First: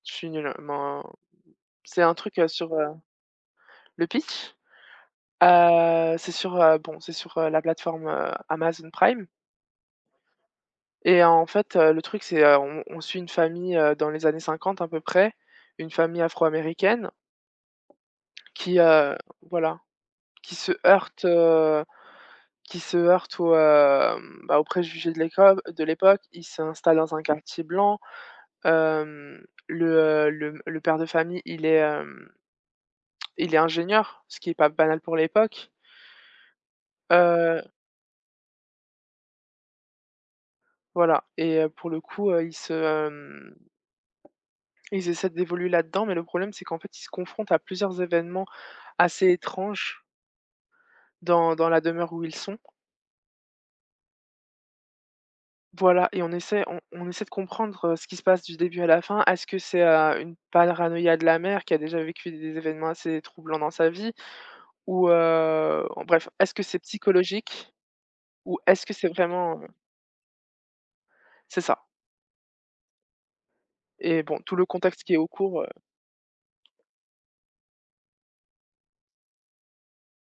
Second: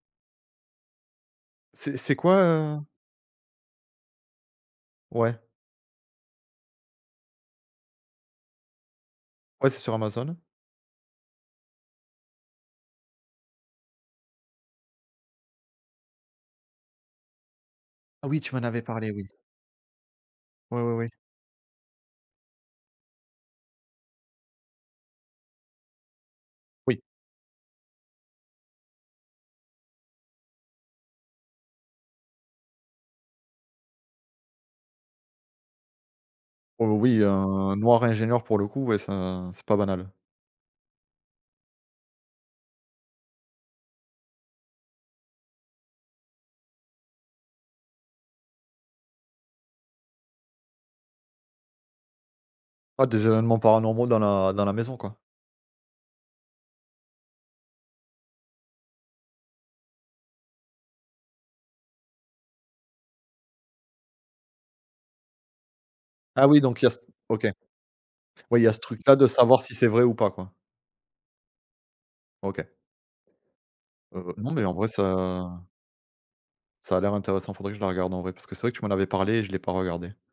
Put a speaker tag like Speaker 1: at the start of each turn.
Speaker 1: Je suis nulle, men
Speaker 2: C'est
Speaker 1: c'est un
Speaker 2: c'est quoi,
Speaker 1: truc, heu, sur,
Speaker 2: heu
Speaker 1: heu le pitch?
Speaker 2: Ouais.
Speaker 1: Heu, c'est sur, heu, bon c'est sur, heu, la plateforme, heu, Amazon Prime
Speaker 2: Ouais, c'est sur Amazon.
Speaker 1: et en fait, heu, le truc c'est, heu, on on suit une famille, heu, dans les années 50 un peu près, une famille afro-américaine
Speaker 2: Ah oui tu m'en
Speaker 1: qui,
Speaker 2: avais parlé
Speaker 1: heu,
Speaker 2: oui.
Speaker 1: voilà qui se
Speaker 2: Oui, oui, oui.
Speaker 1: heurte, heu, qui se heurte aux, hem, bah aux préjugés de l'époque, heu, de l'époque. Ils s'installent
Speaker 2: Oui.
Speaker 1: dans un quartier blanc, hem, le, heu, le m le père de famille il est, hem il est ingénieur, ce qui est pas banal pour l'époque
Speaker 2: Oh oui,
Speaker 1: heu
Speaker 2: un noir ingénieur pour le coup, ouais c'est un c'est pas banal.
Speaker 1: Voilà et heu, pour le coup, heu, ils se, hem ils essaient d’évoluer là-dedans, mais le problème c'est qu'en fait ils se confrontent à plusieurs événements assez étranges dans dans la demeure où ils sont.
Speaker 2: Ouais, des événements paranormaux dans la dans la maison quoi.
Speaker 1: Voilà et on essaie, on on essaie de comprendre, heu, ce qui se passe du début à la fin. Est-ce que c'est, heu, une paranoïa de la mère qui a déjà vécu des événements assez troublants dans sa vie ou, heu en bref,
Speaker 2: Ah
Speaker 1: est-ce
Speaker 2: oui,
Speaker 1: que c'est
Speaker 2: donc il y a ce OK.
Speaker 1: psychologique ou
Speaker 2: Ouais, il y a ce
Speaker 1: est-ce que
Speaker 2: truc
Speaker 1: c'est
Speaker 2: là de savoir
Speaker 1: vraiment, heu
Speaker 2: si c'est vrai ou pas quoi.
Speaker 1: C'est ça
Speaker 2: OK.
Speaker 1: et
Speaker 2: Heu,
Speaker 1: bon,
Speaker 2: non
Speaker 1: tout
Speaker 2: mais
Speaker 1: le
Speaker 2: en vrai
Speaker 1: contexte qui est au cours,
Speaker 2: ça
Speaker 1: heu
Speaker 2: ça a l'air intéressant, faudrait que je la regarde en vrai, parce que c'est vrai que tu m'en avais parlé et je l'ai pas regardé.